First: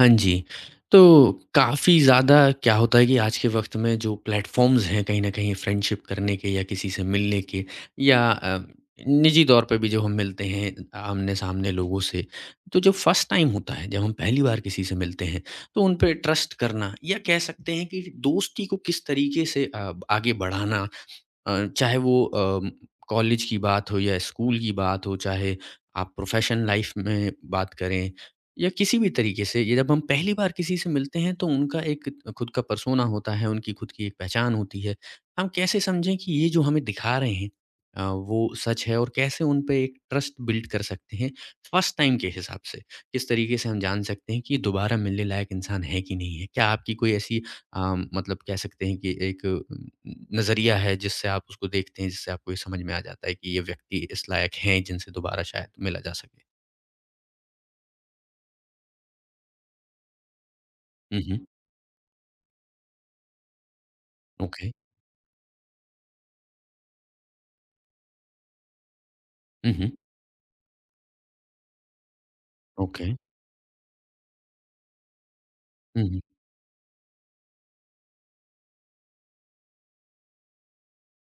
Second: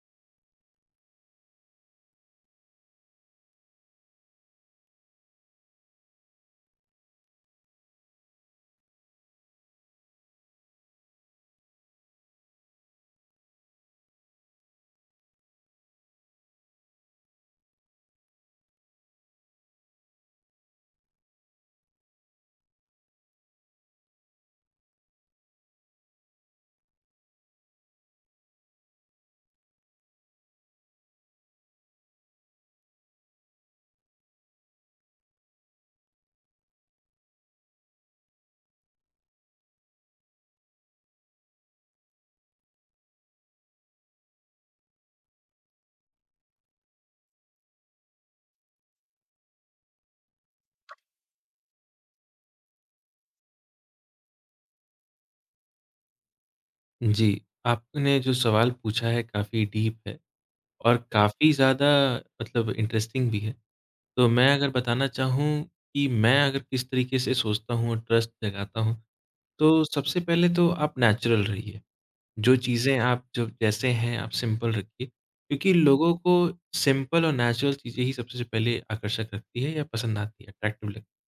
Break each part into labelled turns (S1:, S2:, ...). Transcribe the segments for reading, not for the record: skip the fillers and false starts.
S1: हाँ जी। तो काफ़ी ज़्यादा क्या होता है कि आज के वक़्त में जो प्लेटफ़ॉर्म्स हैं कहीं न कहीं फ्रेंडशिप करने के या किसी से मिलने के या निजी तौर पे भी जब हम मिलते हैं आमने-सामने लोगों से, तो जो फ़र्स्ट टाइम होता है, जब हम पहली बार किसी से मिलते हैं, तो उन पे ट्रस्ट करना या कह सकते हैं कि दोस्ती को किस तरीके से आगे बढ़ाना, चाहे वो कॉलेज की बात हो या स्कूल की बात हो, चाहे आप प्रोफेशन लाइफ में बात करें या किसी भी तरीके से, ये जब हम पहली बार किसी से मिलते हैं तो उनका एक खुद का पर्सोना होता है, उनकी खुद की एक पहचान होती है। हम कैसे समझें कि ये जो हमें दिखा रहे हैं वो सच है और कैसे उन पे एक ट्रस्ट बिल्ड कर सकते हैं फर्स्ट टाइम के हिसाब से? किस तरीके से हम जान सकते हैं कि ये दोबारा मिलने लायक इंसान है कि नहीं है? क्या आपकी कोई ऐसी, मतलब कह सकते हैं कि एक नज़रिया है जिससे आप उसको देखते हैं, जिससे आपको ये समझ में आ जाता है कि ये व्यक्ति इस लायक हैं जिनसे दोबारा शायद मिला जा सके।
S2: जी, आपने जो सवाल पूछा है काफ़ी डीप है और
S1: हुँ, हुँ,
S2: काफ़ी ज़्यादा मतलब इंटरेस्टिंग भी है। तो मैं अगर
S1: ओके।
S2: बताना चाहूँ कि मैं अगर किस तरीके से सोचता हूँ और ट्रस्ट जगाता हूँ,
S1: हुँ,
S2: तो
S1: हुँ,
S2: सबसे पहले तो आप नेचुरल रहिए। जो चीज़ें
S1: ओके।
S2: आप जब जैसे हैं आप सिंपल रखिए, क्योंकि
S1: हुँ,
S2: लोगों
S1: हुँ,
S2: को सिंपल और नेचुरल चीज़ें ही सबसे पहले आकर्षक रखती है या पसंद आती है, अट्रैक्टिव लगती है।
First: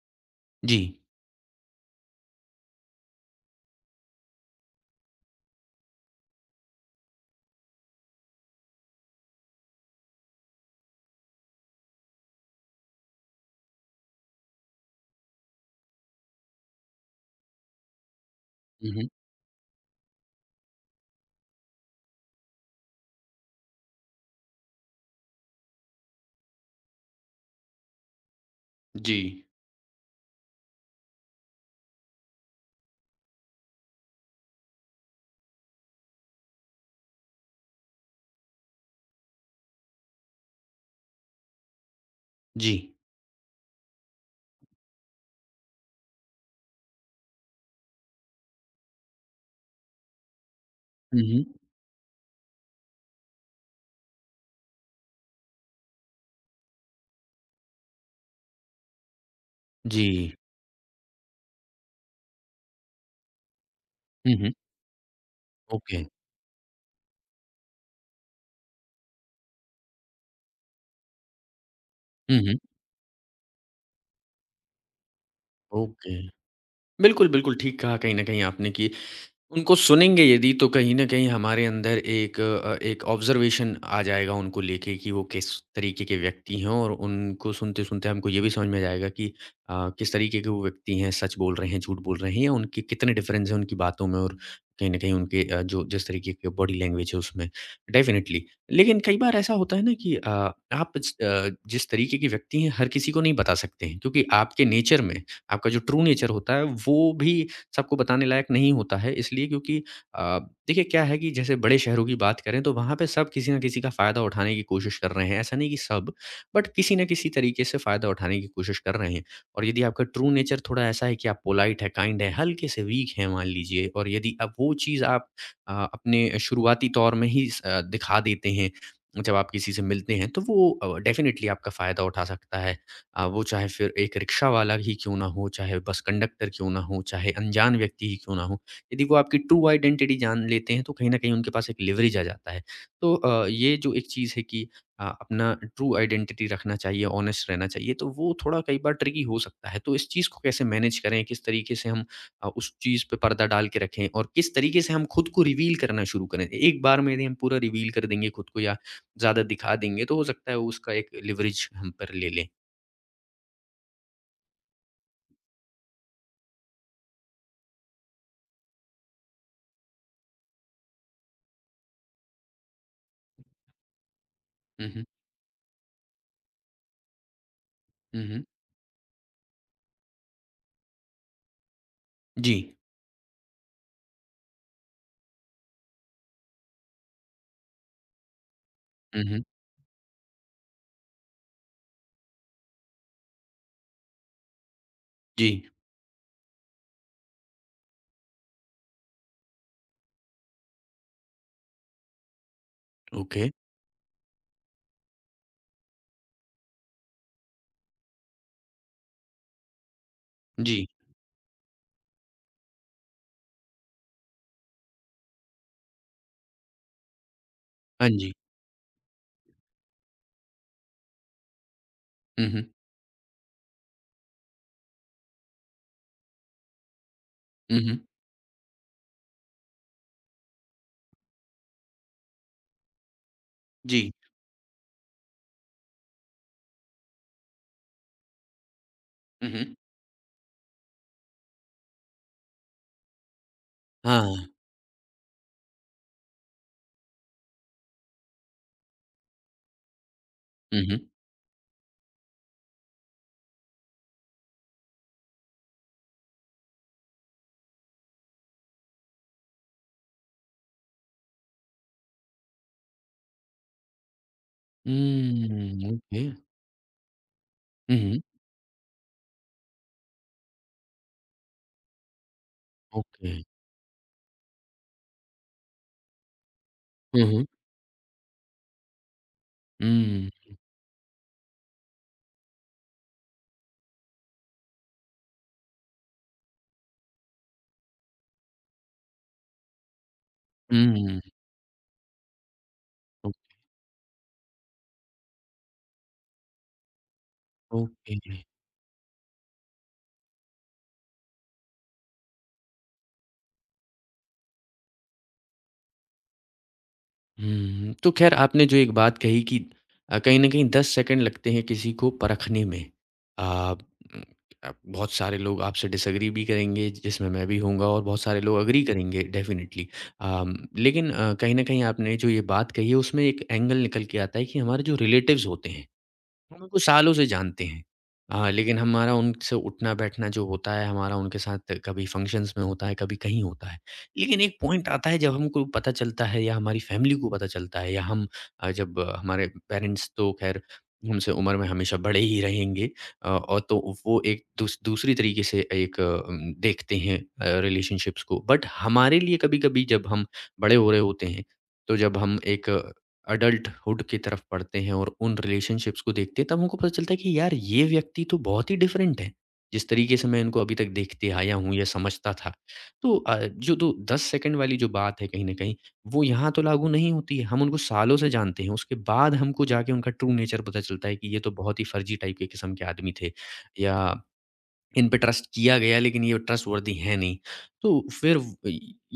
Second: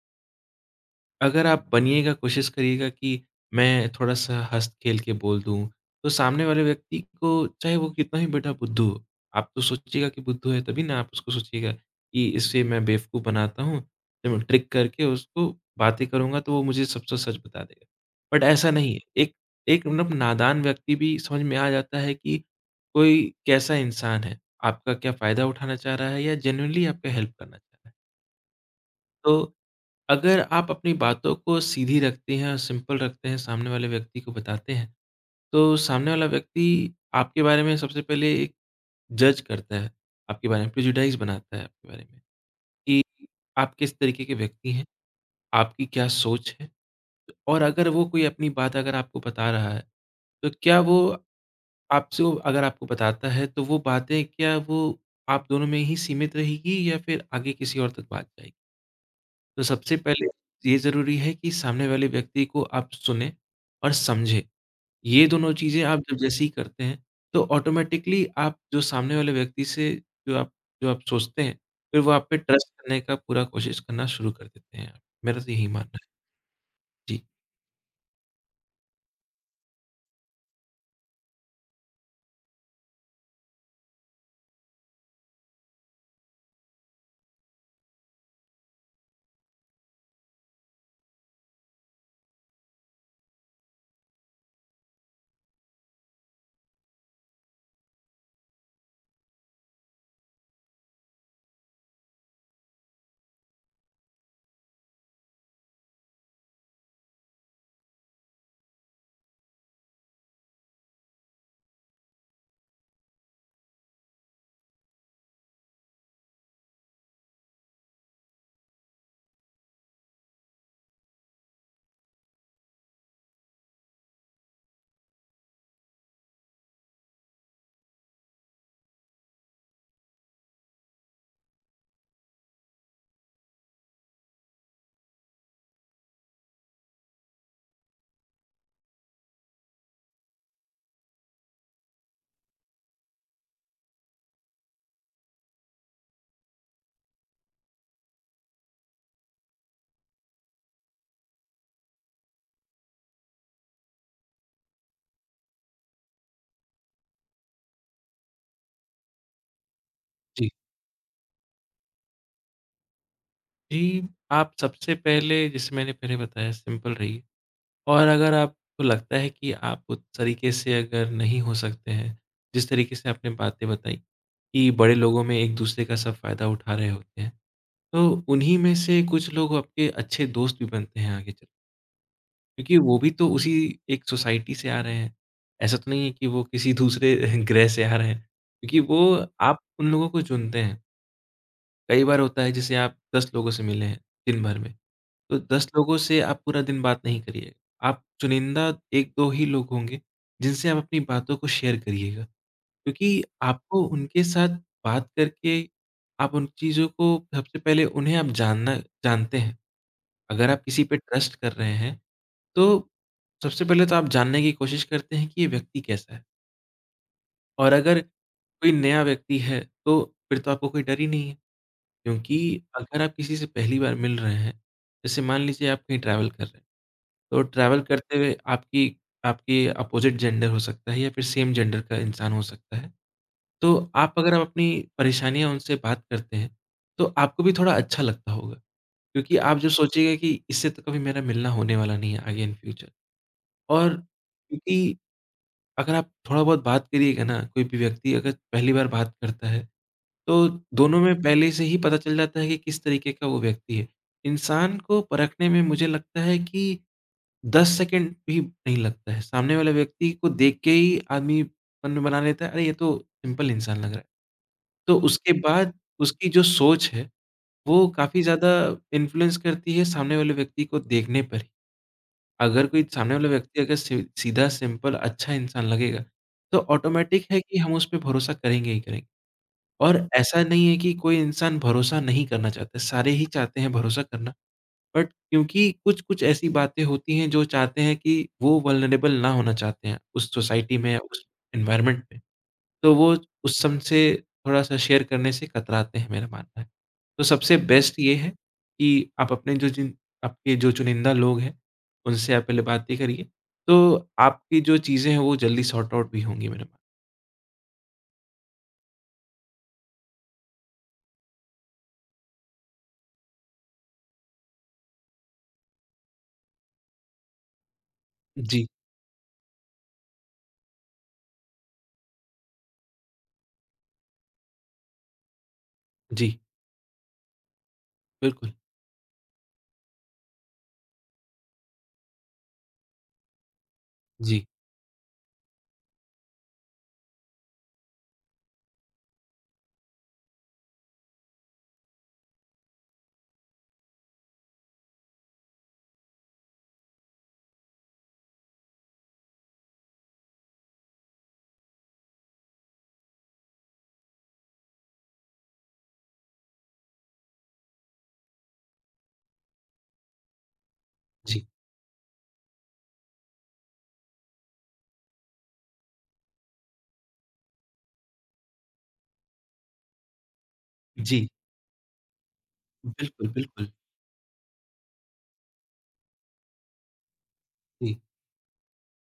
S1: जी।
S2: अगर आप बनिएगा, कोशिश करिएगा कि मैं थोड़ा-सा हँस-खेल के बोल दूँ, तो सामने वाले व्यक्ति को चाहे वो कितना ही बड़ा बुद्धू हो, आप तो सोचिएगा कि बुद्धू है तभी ना आप उसको सोचिएगा कि इससे मैं बेवकूफ़ बनाता हूँ, तो मैं ट्रिक करके उसको बातें करूँगा तो वो मुझे सब स सच बता देगा। बट ऐसा
S1: हुँ,
S2: नहीं है,
S1: हुँ,
S2: एक एक मतलब नादान व्यक्ति भी समझ में आ जाता है कि कोई कैसा इंसान है, आपका क्या फ़ायदा उठाना चाह रहा है या जेनुइनली आपका हेल्प करना चाह रहा है।
S1: जी,
S2: तो अगर आप अपनी बातों को सीधी रखते हैं और सिंपल रखते हैं, सामने वाले व्यक्ति को बताते हैं, तो सामने वाला व्यक्ति आपके बारे में सबसे पहले एक जज करता है, आपके बारे में प्रेजुडाइज़ बनाता है आपके बारे में
S1: जी।
S2: कि आप किस तरीके के व्यक्ति हैं, आपकी क्या सोच है और अगर वो कोई अपनी बात अगर आपको बता रहा है, तो क्या वो
S1: हुँ, हुँ,
S2: आपसे वो अगर आपको बताता है, तो वो बातें क्या वो आप दोनों में ही सीमित रहेगी या फिर आगे किसी और तक बात जाएगी? तो सबसे
S1: जी।
S2: पहले ये ज़रूरी है कि सामने वाले व्यक्ति को आप सुनें और
S1: हुँ,
S2: समझें।
S1: हुँ,
S2: ये दोनों चीज़ें
S1: ओके।
S2: आप जब जैसे ही करते हैं, तो ऑटोमैटिकली आप जो सामने वाले व्यक्ति से जो आप जो आप सोचते हैं, फिर वो आप पे
S1: हुँ, हुँ,
S2: ट्रस्ट करने का पूरा कोशिश करना शुरू कर देते हैं। मेरा तो यही मानना है।
S1: ओके।
S2: जी,
S1: बिल्कुल, बिल्कुल ठीक कहा कहीं न कहीं आपने कि उनको सुनेंगे यदि, तो कहीं न कहीं हमारे अंदर एक एक ऑब्ज़र्वेशन आ जाएगा उनको लेके कि वो किस तरीके के व्यक्ति हैं, और उनको सुनते-सुनते हमको ये भी समझ में आ जाएगा कि किस तरीके के वो व्यक्ति हैं, सच बोल रहे हैं, झूठ बोल रहे हैं या उनके कितने डिफ़रेंस हैं उनकी बातों में और कहीं न कहीं उनके जो जिस तरीके के बॉडी लैंग्वेज है उसमें, डेफ़िनेटली। लेकिन कई बार ऐसा होता है ना कि जिस तरीके के व्यक्ति हैं हर किसी को नहीं बता सकते हैं क्योंकि आपके नेचर में, आपका जो ट्रू नेचर होता है वो भी सबको बताने लायक नहीं होता है, इसलिए क्योंकि अ, देखिए क्या है कि जैसे बड़े शहरों की बात करें तो वहाँ पे सब किसी ना किसी का फ़ायदा उठाने की कोशिश कर रहे हैं। ऐसा नहीं कि सब, बट किसी ना किसी तरीके से फ़ायदा उठाने की कोशिश कर रहे हैं, और यदि आपका ट्रू नेचर थोड़ा ऐसा है कि आप पोलाइट है, काइंड है, हल्के से वीक हैं मान लीजिए, और यदि अब वो चीज़ आप अपने शुरुआती तौर में ही स दिखा देते हैं, जब आप किसी से मिलते हैं, तो वो डेफ़िनिटली आपका फ़ायदा उठा सकता है। वो चाहे फिर एक रिक्शा वाला ही क्यों ना हो, चाहे बस कंडक्टर क्यों ना हो, चाहे अनजान व्यक्ति ही क्यों ना हो। यदि वो आपकी ट्रू आइडेंटिटी जान लेते हैं, तो कहीं न कहीं उनके पास एक लिवरेज आ जाता है। तो ये जो एक चीज़ है कि अपना ट्रू आइडेंटिटी रखना चाहिए, ऑनेस्ट रहना चाहिए, तो वो थोड़ा कई बार ट्रिकी हो सकता है। तो इस चीज़ को कैसे मैनेज करें, किस तरीके से हम उस चीज़ पे पर्दा डाल के रखें और किस तरीके से हम खुद को रिवील करना शुरू करें? एक बार में यदि हम पूरा रिवील कर देंगे खुद को या ज़्यादा दिखा देंगे, तो हो सकता
S2: जी।
S1: है उसका एक लिवरेज हम पर ले लें।
S2: जी, आप सबसे पहले जैसे मैंने पहले बताया सिंपल रहिए और अगर आपको लगता है कि आप उस तरीके से अगर नहीं हो सकते हैं, जिस तरीके से आपने बातें बताई कि
S1: हुँ,
S2: बड़े
S1: हुँ।
S2: लोगों में एक-दूसरे का सब फ़ायदा उठा रहे होते हैं। तो
S1: हुँ, हुँ।
S2: उन्हीं में से कुछ लोग आपके अच्छे दोस्त भी बनते हैं आगे चल
S1: जी।
S2: क्योंकि वो भी तो उसी एक सोसाइटी से आ रहे हैं। ऐसा तो नहीं है कि वो किसी दूसरे ग्रह से आ रहे हैं, क्योंकि
S1: हुँ,
S2: वो
S1: हुँ।
S2: आप उन लोगों को चुनते हैं। कई बार होता है जैसे आप 10 लोगों से मिले हैं दिन भर में, तो
S1: जी।
S2: 10 लोगों से आप पूरा दिन बात नहीं करिएगा। आप चुनिंदा 1-2 ही लोग होंगे जिनसे आप अपनी बातों को शेयर करिएगा। क्योंकि
S1: ओके।
S2: आपको उनके साथ बात करके आप उन चीज़ों को सबसे पहले उन्हें आप जानना जानते हैं। अगर आप किसी
S1: जी।
S2: पे ट्रस्ट कर रहे हैं, तो सबसे पहले तो आप जानने की कोशिश करते हैं कि ये व्यक्ति कैसा है। और अगर
S1: हाँ
S2: कोई
S1: जी।
S2: नया व्यक्ति है, तो फिर तो आपको कोई डर ही नहीं है, क्योंकि
S1: हुँ, हुँ।
S2: अगर आप किसी से पहली बार मिल रहे हैं, जैसे मान लीजिए आप कहीं ट्रैवल कर रहे हैं, तो
S1: हुँ,
S2: ट्रैवल
S1: हुँ।
S2: करते हुए आपकी आपके अपोज़िट जेंडर हो सकता है या फिर सेम जेंडर का इंसान हो सकता है। तो
S1: जी।
S2: आप अगर आप अपनी परेशानियाँ उनसे बात करते हैं, तो आपको भी थोड़ा अच्छा लगता होगा। क्योंकि
S1: हुँ,
S2: आप जो
S1: हुँ।
S2: सोचिएगा कि इससे तो कभी मेरा मिलना होने वाला नहीं है आगे इन फ्यूचर और
S1: हाँ।
S2: क्योंकि अगर आप थोड़ा बहुत बात करिएगा ना, कोई भी व्यक्ति अगर पहली बार बात करता है, तो
S1: हुँ,
S2: दोनों
S1: हुँ।
S2: में पहले से ही पता चल जाता है कि किस तरीके का वो व्यक्ति है। इंसान को परखने में मुझे लगता है कि 10 सेकंड भी नहीं लगता है। सामने वाले व्यक्ति को देख के ही आदमी मन में बना लेता है, अरे! ये तो सिंपल इंसान लग रहा है। तो उसके बाद
S1: ओके।
S2: उसकी जो सोच है, वो
S1: हुँ, हुँ।
S2: काफ़ी ज़्यादा इन्फ्लुएंस करती है सामने वाले व्यक्ति को देखने पर ही। अगर कोई सामने वाला
S1: ओके।
S2: व्यक्ति अगर सी सीधा, सिंपल, अच्छा इंसान लगेगा, तो
S1: हुँ,
S2: ऑटोमैटिक है
S1: हुँ।
S2: कि हम उस पे भरोसा करेंगे ही करेंगे। और
S1: हुँ।
S2: ऐसा नहीं है कि कोई इंसान भरोसा नहीं करना चाहता, सारे ही चाहते हैं भरोसा करना। बट क्योंकि कुछ-कुछ ऐसी बातें होती हैं जो चाहते हैं कि वो वल्नरेबल ना होना चाहते हैं, उस सोसाइटी में,
S1: हुँ।
S2: उस एनवायरनमेंट में। तो वो
S1: ओ
S2: उस सम से थोड़ा-सा शेयर करने से कतराते हैं, मेरा मानना है। तो सबसे बेस्ट ये
S1: ओके।
S2: है कि आप अपने जो जिन आपके जो चुनिंदा लोग हैं, उनसे आप पहले बातें करिए, तो आपकी जो चीज़ें हैं, वो जल्दी सॉर्ट आउट भी होंगी मेरे मा
S1: हुँ। तो ख़ैर आपने जो एक बात कही कि कहीं न कहीं 10 सेकंड लगते हैं किसी को परखने में। अ, उम, बहुत सारे लोग आपसे डिसएग्री भी करेंगे जिसमें मैं भी होऊँगा और बहुत सारे लोग
S2: जी,
S1: एग्री करेंगे डेफ़िनिटली। लेकिन कहीं न कहीं आपने जो ये बात कही है उसमें एक एंगल निकल के आता है कि हमारे जो रिलेटिव्स होते हैं,
S2: जी,
S1: हम उनको सालों से जानते हैं।
S2: बिल्कुल।
S1: लेकिन हमारा उनसे उठना-बैठना जो होता है, हमारा उनके साथ कभी फ़ंक्शंस में होता है, कभी कहीं होता है। लेकिन
S2: जी,
S1: एक पॉइंट आता है जब हमको पता चलता है या हमारी फ़ैमिली को पता चलता है या हम, हमारे पेरेंट्स तो ख़ैर हमसे उम्र में हमेशा बड़े ही रहेंगे, अ, और तो वो एक दूसरी तरीके से एक, देखते हैं रिलेशनशिप्स को। बट हमारे लिए कभी-कभी जब हम बड़े हो रहे होते हैं, तो जब हम एक अडल्टहुड की तरफ बढ़ते हैं और उन रिलेशनशिप्स को देखते हैं, तब हमको पता चलता है कि यार ये व्यक्ति तो बहुत ही डिफरेंट है जिस तरीके से मैं इनको अभी तक देखते
S2: जी,
S1: आया हूँ या समझता था। तो जो तो 10 सेकंड वाली जो बात है कहीं ना कहीं वो यहाँ तो लागू नहीं होती है। हम उनको सालों से जानते हैं, उसके बाद हमको जाके उनका ट्रू नेचर पता चलता है कि
S2: जी,
S1: ये तो बहुत ही फर्जी टाइप के किस्म के आदमी
S2: बिल्कुल,
S1: थे,
S2: बिल्कुल।
S1: या इन पे ट्रस्ट किया गया लेकिन ये ट्रस्ट वर्दी है नहीं। तो
S2: जी,
S1: फिर व-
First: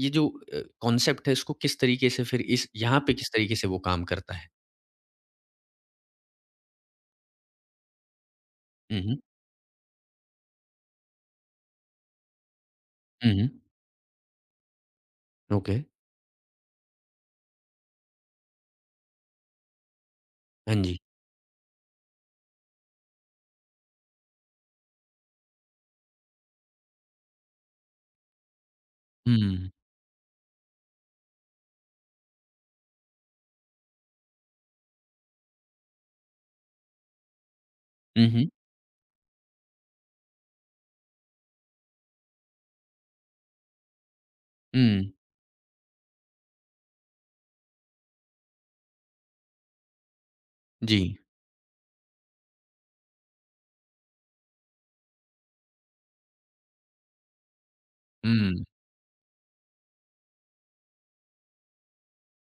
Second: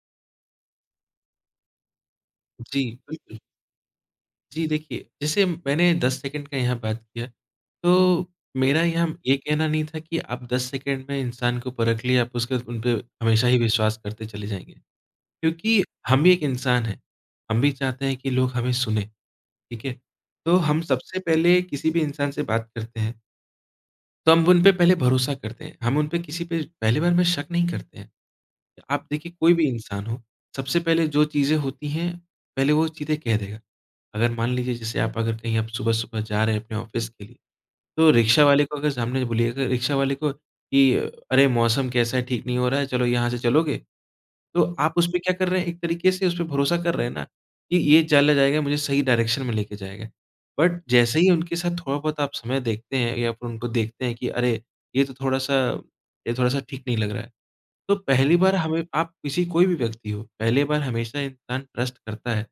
S1: ये जो कॉन्सेप्ट है इसको किस तरीके से, फिर इस
S2: जी,
S1: यहाँ पे किस
S2: बिल्कुल।
S1: तरीके से वो काम करता है?
S2: जी, देखिए, जैसे मैंने 10 सेकंड का यहाँ बात किया, तो मेरा
S1: हुँ,
S2: यहाँ
S1: हुँ।
S2: ये कहना नहीं था कि आप 10 सेकंड में इंसान को परख लिए, आप उसके उन पे
S1: हुँ,
S2: हमेशा
S1: हुँ।
S2: ही विश्वास करते चले जाएँगे।
S1: ओके।
S2: क्योंकि हम भी एक इंसान हैं, हम भी चाहते हैं कि लोग हमें सुनें, ठीक है? तो
S1: हाँ
S2: हम
S1: जी।
S2: सबसे पहले किसी भी इंसान से बात करते हैं, तो हम उन पे पहले भरोसा करते हैं, हम उन पे किसी पे पहली बार में शक नहीं करते हैं। आप देखिए कोई भी
S1: हुँ।
S2: इंसान हो, सबसे पहले जो चीज़ें होती हैं, पहले वो चीज़ें कह देगा। अगर मान लीजिए जैसे आप अगर कहीं आप सुबह-सुबह जा रहे हैं अपने ऑफ़िस के लिए, तो
S1: हुँ,
S2: रिक्शा
S1: हुँ।
S2: वाले को अगर सामने बोलिएगा रिक्शा वाले को कि अरे! मौसम कैसा है, ठीक नहीं हो रहा है, चलो यहाँ से चलोगे? तो आप उस
S1: हुँ।
S2: पे क्या कर रहे हैं, एक तरीके से उस पे भरोसा कर रहे हैं ना, कि ये चला जाएगा, मुझे सही डायरेक्शन में लेके जाएगा। बट
S1: जी।
S2: जैसे ही उनके साथ थोड़ा बहुत आप समय देखते हैं या फिर उनको देखते हैं कि अरे! ये तो थोड़ा-सा ये थोड़ा-सा ठीक नहीं लग रहा है। तो पहली बार
S1: हुँ।
S2: हमें आप किसी कोई भी व्यक्ति हो, पहली बार हमेशा इंसान ट्रस्ट करता है।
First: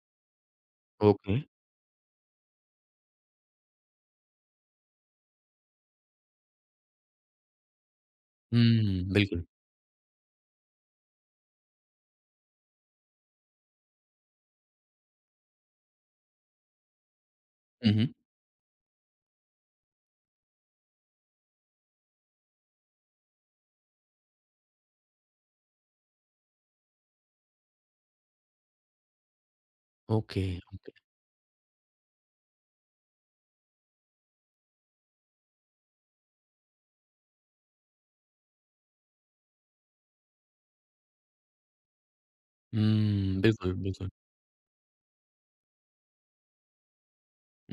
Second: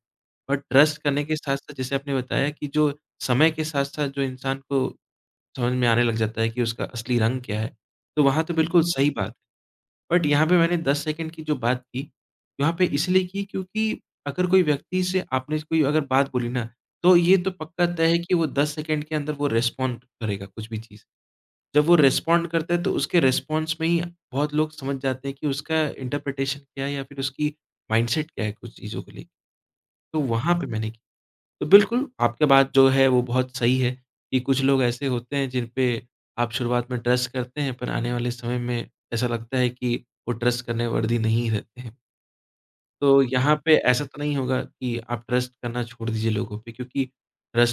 S2: और ट्रस्ट करने
S1: ओके।
S2: के साथ-साथ जैसे आपने बताया कि जो समय के साथ-साथ जो इंसान को समझ में आने लग जाता है कि उसका असली रंग क्या है, तो वहाँ तो बिल्कुल
S1: हुँ,
S2: सही बात है।
S1: बिल्कुल।
S2: बट यहाँ पे मैंने 10 सेकंड की जो बात की, यहाँ पे इसलिए की क्योंकि अगर कोई व्यक्ति से आपने कोई अगर बात बोली ना, तो ये तो पक्का
S1: हुँ,
S2: तय
S1: हुँ।
S2: है कि वो 10 सेकंड के अंदर वो रिस्पॉन्ड करेगा कुछ भी चीज़। जब वो रिस्पॉन्ड करता है तो उसके रिस्पॉन्स में ही बहुत लोग समझ जाते हैं कि उसका इंटरप्रिटेशन क्या है या फिर उसकी माइंडसेट क्या है कुछ चीज़ों को लेके। तो
S1: ओके।
S2: वहाँ पे मैंने की। तो बिल्कुल, आपका बात जो है वो बहुत सही है कि कुछ लोग ऐसे होते हैं जिन पे आप शुरुआत में ट्रस्ट करते हैं, पर आने वाले समय में ऐसा लगता है कि वो ट्रस्ट करने वर्दी नहीं रहते हैं। तो
S1: हुँ,
S2: यहाँ
S1: बिल्कुल,
S2: पे ऐसा
S1: बिल्कुल।
S2: तो नहीं होगा कि आप ट्रस्ट करना छोड़ दीजिए लोगों पे क्योंकि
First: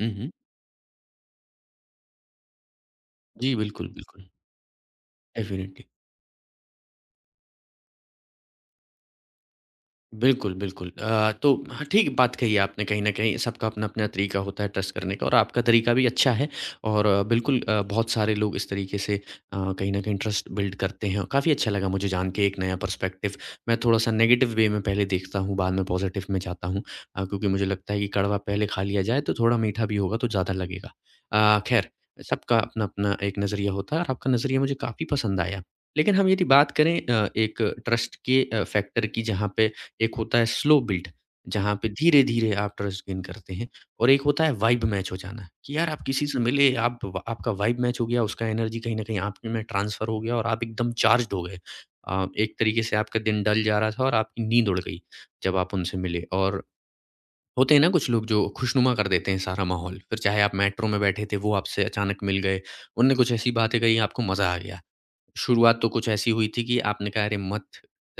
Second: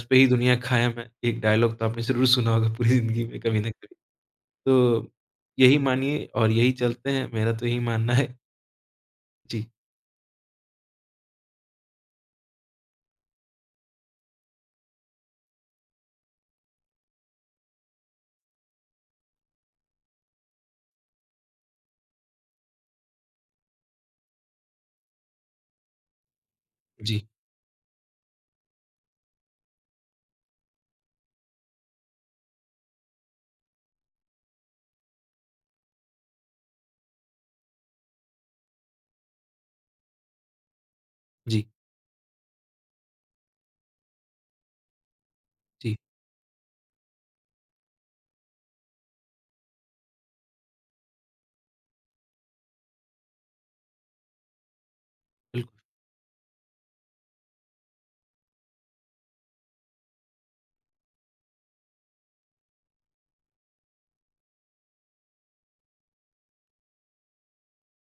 S1: हुँ,
S2: पे ही
S1: हुँ।
S2: दुनिया कायम है। एक डायलॉग तो आपने ज़रूर सुना होगा पूरी ज़िंदगी में
S1: जी,
S2: कभी ना
S1: बिल्कुल,
S2: कभी।
S1: बिल्कुल।
S2: तो यही
S1: डेफ़िनिटली।
S2: मानिए और यही चलते हैं, मेरा तो यही मानना है। जी,
S1: बिल्कुल, बिल्कुल। तो हाँ, ठीक बात कही आपने, कहीं न कहीं सबका अपना-अपना तरीका होता है ट्रस्ट करने का और आपका तरीका भी अच्छा है और बिल्कुल, बहुत सारे लोग इस तरीके से कहीं न कहीं ट्रस्ट बिल्ड करते हैं। काफ़ी अच्छा लगा मुझे जान के एक नया पर्सपेक्टिव। मैं थोड़ा-सा नेगेटिव वे में पहले देखता हूँ, बाद में पॉज़िटिव में जाता हूँ,
S2: जी,
S1: क्योंकि मुझे लगता है कि कड़वा पहले खा लिया जाए तो थोड़ा मीठा भी होगा तो ज़्यादा लगेगा। ख़ैर, सबका अपना-अपना एक नज़रिया होता है और आपका नज़रिया मुझे काफ़ी पसंद आया। लेकिन हम यदि बात करें एक ट्रस्ट के फैक्टर की, जहाँ पे एक होता है स्लो बिल्ड,
S2: जी,
S1: जहाँ पे धीरे-धीरे आप ट्रस्ट गेन करते हैं, और एक होता है वाइब मैच हो जाना, कि यार
S2: जी,
S1: आप किसी से मिले, आप व आपका वाइब मैच हो गया, उसका एनर्जी कहीं न कहीं आप में ट्रांसफ़र हो गया और आप एकदम चार्ज्ड हो गए। एक तरीके से आपका दिन डल जा रहा था और आपकी नींद उड़ गई जब आप
S2: बिल्कुल।
S1: उनसे मिले। और होते हैं ना कुछ लोग जो खुशनुमा कर देते हैं सारा माहौल, फिर चाहे आप मेट्रो में बैठे थे वो आपसे अचानक मिल गए, उनने कुछ ऐसी बातें कही आपको मज़ा आ गया। शुरुआत तो कुछ ऐसी हुई थी कि आपने कहा अरे मत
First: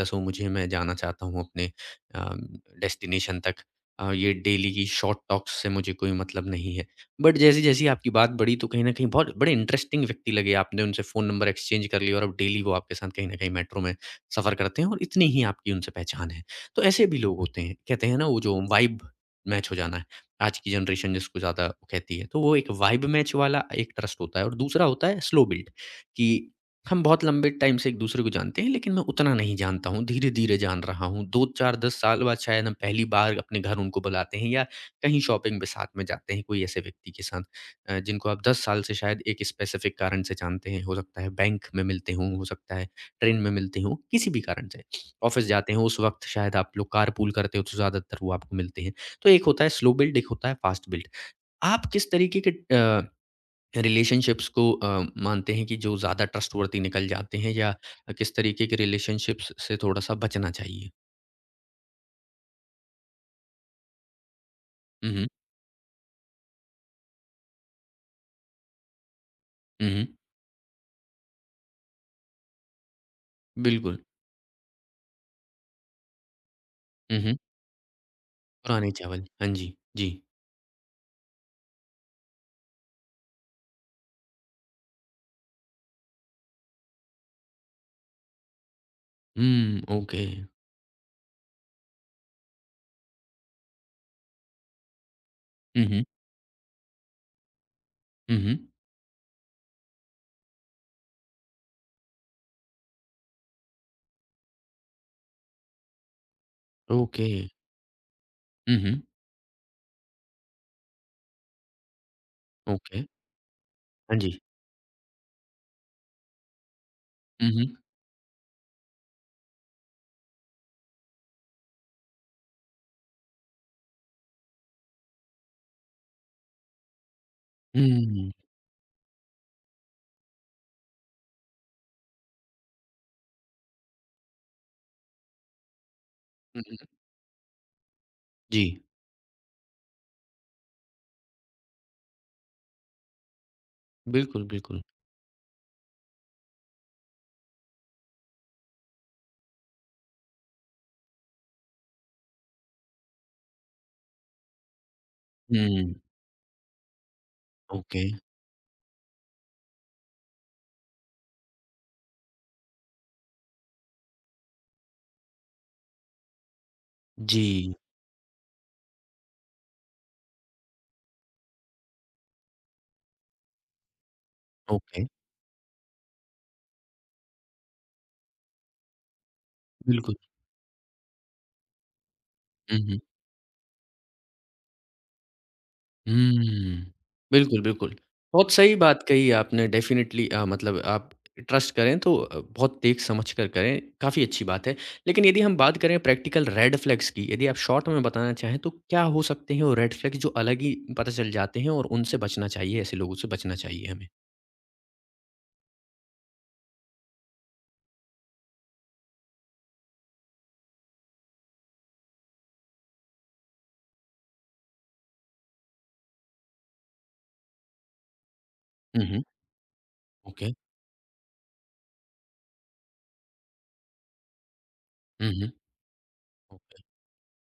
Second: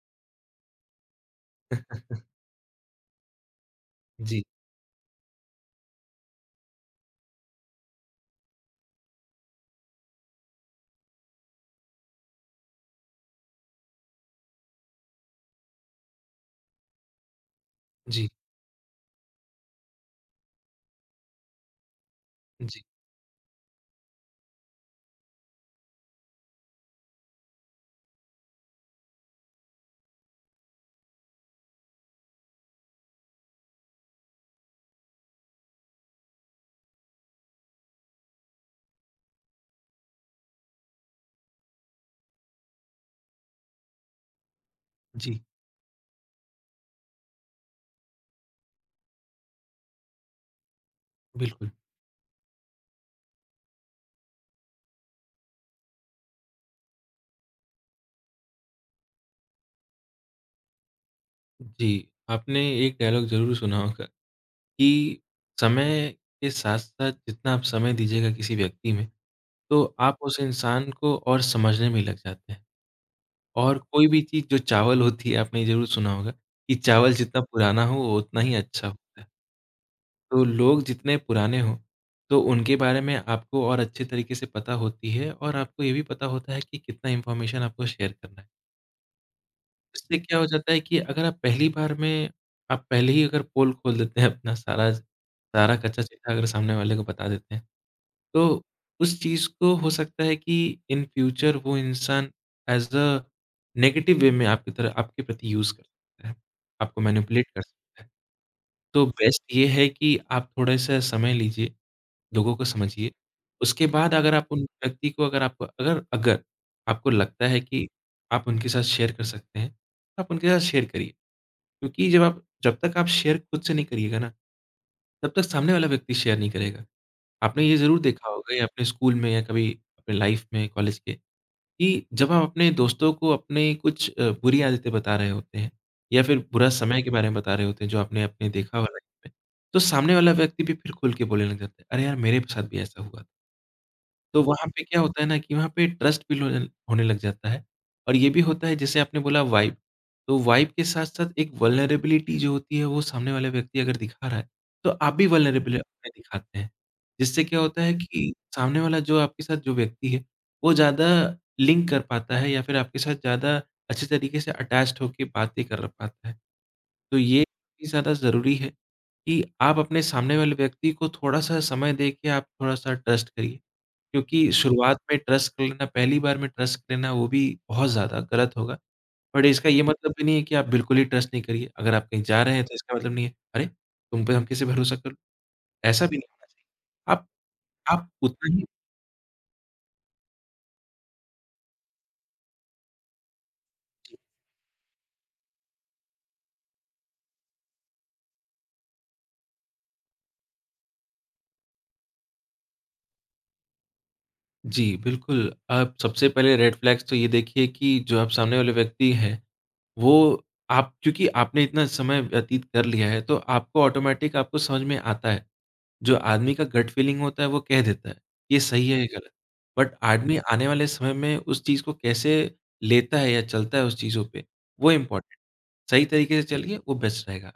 S1: दसो मुझे, मैं जाना चाहता हूँ अपने डेस्टिनेशन तक, ये
S2: जी,
S1: डेली की शॉर्ट टॉक्स से मुझे कोई मतलब नहीं है, बट जैसी जैसी आपकी बात बढ़ी तो कहीं ना कहीं बहुत बड़े इंटरेस्टिंग व्यक्ति लगे, आपने उनसे फ़ोन नंबर एक्सचेंज कर लिया और अब डेली वो आपके साथ कहीं ना कहीं मेट्रो में सफ़र करते हैं और इतनी ही आपकी उनसे पहचान है। तो ऐसे भी लोग होते हैं, कहते हैं ना
S2: जी,
S1: वो जो वाइब मैच हो जाना है, आज की जनरेशन जिसको ज़्यादा कहती है, तो वो एक
S2: जी,
S1: वाइब मैच वाला एक ट्रस्ट होता है, और दूसरा होता है स्लो बिल्ड, कि हम बहुत लंबे टाइम से एक-दूसरे को जानते हैं, लेकिन मैं उतना नहीं जानता हूँ, धीरे-धीरे जान रहा हूँ। 2, 4, 10 साल बाद शायद हम पहली बार अपने घर उनको बुलाते हैं या कहीं शॉपिंग पे साथ में जाते हैं, कोई ऐसे व्यक्ति के साथ जिनको आप 10 साल से शायद एक स्पेसिफ़िक कारण से जानते हैं। हो सकता है बैंक में मिलते हों, हो सकता है ट्रेन में मिलते हों, किसी भी कारण से।
S2: जी,
S1: ऑफ़िस जाते हों, उस वक़्त शायद आप लोग कारपूल करते हो, तो ज़्यादातर वो आपको मिलते हैं। तो एक होता है स्लो बिल्ड, एक होता है फ़ास्ट बिल्ड।
S2: बिल्कुल।
S1: आप किस तरीके के रिलेशनशिप्स को मानते हैं कि जो ज़्यादा ट्रस्टवर्थी निकल जाते हैं, या किस तरीके के रिलेशनशिप्स से थोड़ा-सा बचना चाहिए?
S2: जी, आपने एक डायलॉग ज़रूर सुना होगा
S1: हुँ,
S2: कि
S1: हुँ।
S2: समय के साथ-साथ जितना आप समय दीजिएगा किसी व्यक्ति में, तो
S1: हुँ, हुँ,
S2: आप उस इंसान को और समझने में लग जाते हैं। और
S1: बिल्कुल।
S2: कोई भी चीज़ जो चावल होती है, आपने ये ज़रूर सुना होगा कि चावल
S1: हुँ, हुँ,
S2: जितना पुराना हो, वो उतना ही अच्छा
S1: पुराने
S2: होता
S1: चावल।
S2: है।
S1: हाँ जी, जी।
S2: तो लोग जितने पुराने हों, तो उनके बारे में आपको और अच्छे तरीके से पता होती है और आपको ये भी पता होता है कि कितना इन्फॉर्मेशन आपको शेयर करना है।
S1: हुँ,
S2: इससे
S1: ओके।
S2: क्या हो जाता है कि अगर आप पहली बार में आप पहले ही अगर पोल खोल देते हैं अपना सारा सारा
S1: हुँ, हुँ।
S2: कच्चा-चिट्ठा अगर सामने वाले को बता देते हैं,
S1: हुँ, हुँ,
S2: तो उस चीज़ को हो सकता है कि इन फ्यूचर वो इंसान एज़ अ नेगेटिव वे में आपकी तरह आपके प्रति यूज़ कर सकता है, आपको
S1: ओके।
S2: मैनिपुलेट कर सकता है।
S1: हुँ, हुँ,
S2: तो बेस्ट ये है कि आप थोड़ा-सा समय लीजिए लोगों को
S1: ओके।
S2: समझिए। उसके बाद
S1: हाँ
S2: अगर
S1: जी।
S2: आप उन व्यक्ति को अगर आपको अगर अगर आपको लगता
S1: हुँ,
S2: है
S1: हुँ।
S2: कि आप उनके साथ शेयर कर सकते हैं, तो आप उनके साथ शेयर करिए। क्योंकि जब तक आप शेयर खुद से नहीं करिएगा ना, तब तक सामने वाला व्यक्ति शेयर नहीं करेगा। आपने ये ज़रूर देखा
S1: हुँ,
S2: होगा या अपने स्कूल में या कभी अपने लाइफ़ में, कॉलेज के, कि जब आप अपने दोस्तों को अपने कुछ बुरी आदतें बता रहे होते हैं या फिर
S1: हुँ।
S2: बुरा
S1: हुँ,
S2: समय के बारे में बता रहे होते हैं, जो आपने अपने
S1: जी,
S2: देखा हुआ लाइफ़ में, तो सामने वाला व्यक्ति भी फिर खुल के बोलने लग जाता है, "अरे यार! मेरे साथ भी ऐसा हुआ था।" तो
S1: बिल्कुल,
S2: वहाँ
S1: बिल्कुल।
S2: पे क्या होता है ना कि वहाँ पे ट्रस्ट बिल्ड होने होने लग जाता है और ये भी होता है जैसे आपने बोला वाइब, तो वाइब के साथ-साथ एक वल्नरेबिलिटी जो होती है वो सामने वाला व्यक्ति अगर दिखा रहा है, तो आप भी वल्नरेबल
S1: हुँ,
S2: अपना दिखाते हैं। जिससे क्या होता है
S1: ओके।
S2: कि सामने वाला जो आपके साथ जो व्यक्ति है, वो ज़्यादा लिंक कर पाता है या फिर आपके साथ ज़्यादा अच्छे तरीके से अटैच्ड होके बातें कर पाता है। तो ये
S1: जी,
S2: भी ज़्यादा ज़रूरी है कि आप अपने सामने वाले व्यक्ति को थोड़ा-सा समय दे के आप थोड़ा-सा ट्रस्ट करिए। क्योंकि शुरुआत
S1: ओके,
S2: में ट्रस्ट कर लेना पहली बार में ट्रस्ट लेना वो भी बहुत ज़्यादा गलत होगा। बट इसका ये मतलब
S1: बिल्कुल।
S2: भी नहीं है कि आप बिल्कुल ही ट्रस्ट नहीं करिए। अगर आप कहीं जा रहे हैं तो
S1: हुँ,
S2: इसका
S1: हुँ।
S2: मतलब नहीं है, अरे! तुम पे हम कैसे भरोसा कर ऐसा भी नहीं होना
S1: हुँ।
S2: चाहिए। आप
S1: बिल्कुल, बिल्कुल।
S2: आप
S1: बहुत
S2: उतना ही
S1: सही बात कही आपने डेफ़िनेटली, मतलब आप ट्रस्ट करें तो बहुत देख समझ कर करें, काफ़ी अच्छी बात है। लेकिन यदि हम बात करें प्रैक्टिकल रेड फ्लैग्स की, यदि आप शॉर्ट में बताना चाहें, तो क्या हो सकते हैं वो रेड फ्लैग्स जो अलग ही पता चल जाते हैं और उनसे बचना चाहिए, ऐसे लोगों से बचना चाहिए हमें?
S2: जी, बिल्कुल। आप सबसे पहले रेड फ्लैग्स तो ये देखिए कि जो आप सामने वाले व्यक्ति हैं, वो आप क्योंकि आपने इतना समय व्यतीत कर लिया है, तो आपको ऑटोमैटिक आपको समझ में आता है। जो आदमी का गट फीलिंग होता है वो कह देता है, ये सही है,
S1: हुँ,
S2: ये
S1: हुँ।
S2: गलत। बट आदमी
S1: ओके।
S2: आने वाले समय में उस चीज़ को कैसे लेता है या चलता है उस चीज़ों पे, वो इम्पोर्टेंट
S1: हुँ,
S2: सही तरीके से
S1: हुँ।
S2: चलिए वो बेस्ट रहेगा।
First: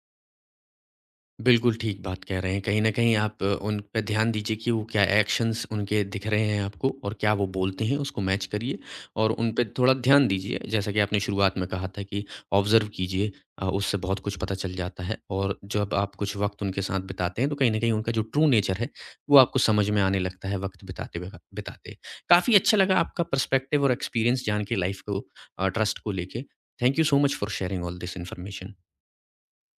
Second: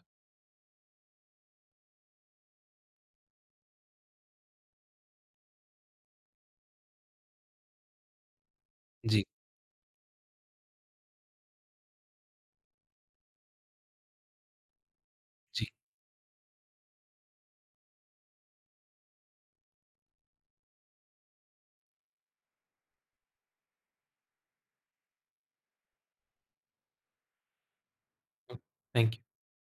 S1: बिल्कुल ठीक बात कह रहे हैं। कहीं न कहीं आप उन पे ध्यान दीजिए कि वो क्या एक्शंस उनके दिख रहे हैं आपको और क्या वो बोलते हैं, उसको मैच करिए
S2: जी,
S1: और उन पे थोड़ा ध्यान दीजिए। जैसा कि आपने शुरुआत में कहा था कि ऑब्ज़र्व कीजिए, उससे बहुत कुछ पता चल जाता है और
S2: जी।
S1: जब आप कुछ वक़्त उनके साथ बिताते हैं, तो कहीं न कहीं उनका जो ट्रू नेचर है, वो आपको समझ में आने लगता है वक़्त बिताते। काफ़ी अच्छा लगा आपका पर्सपेक्टिव और एक्सपीरियंस जान के लाइफ़ को, ट्रस्ट को लेके। Thank you so much for sharing all this information.
S2: Thank you.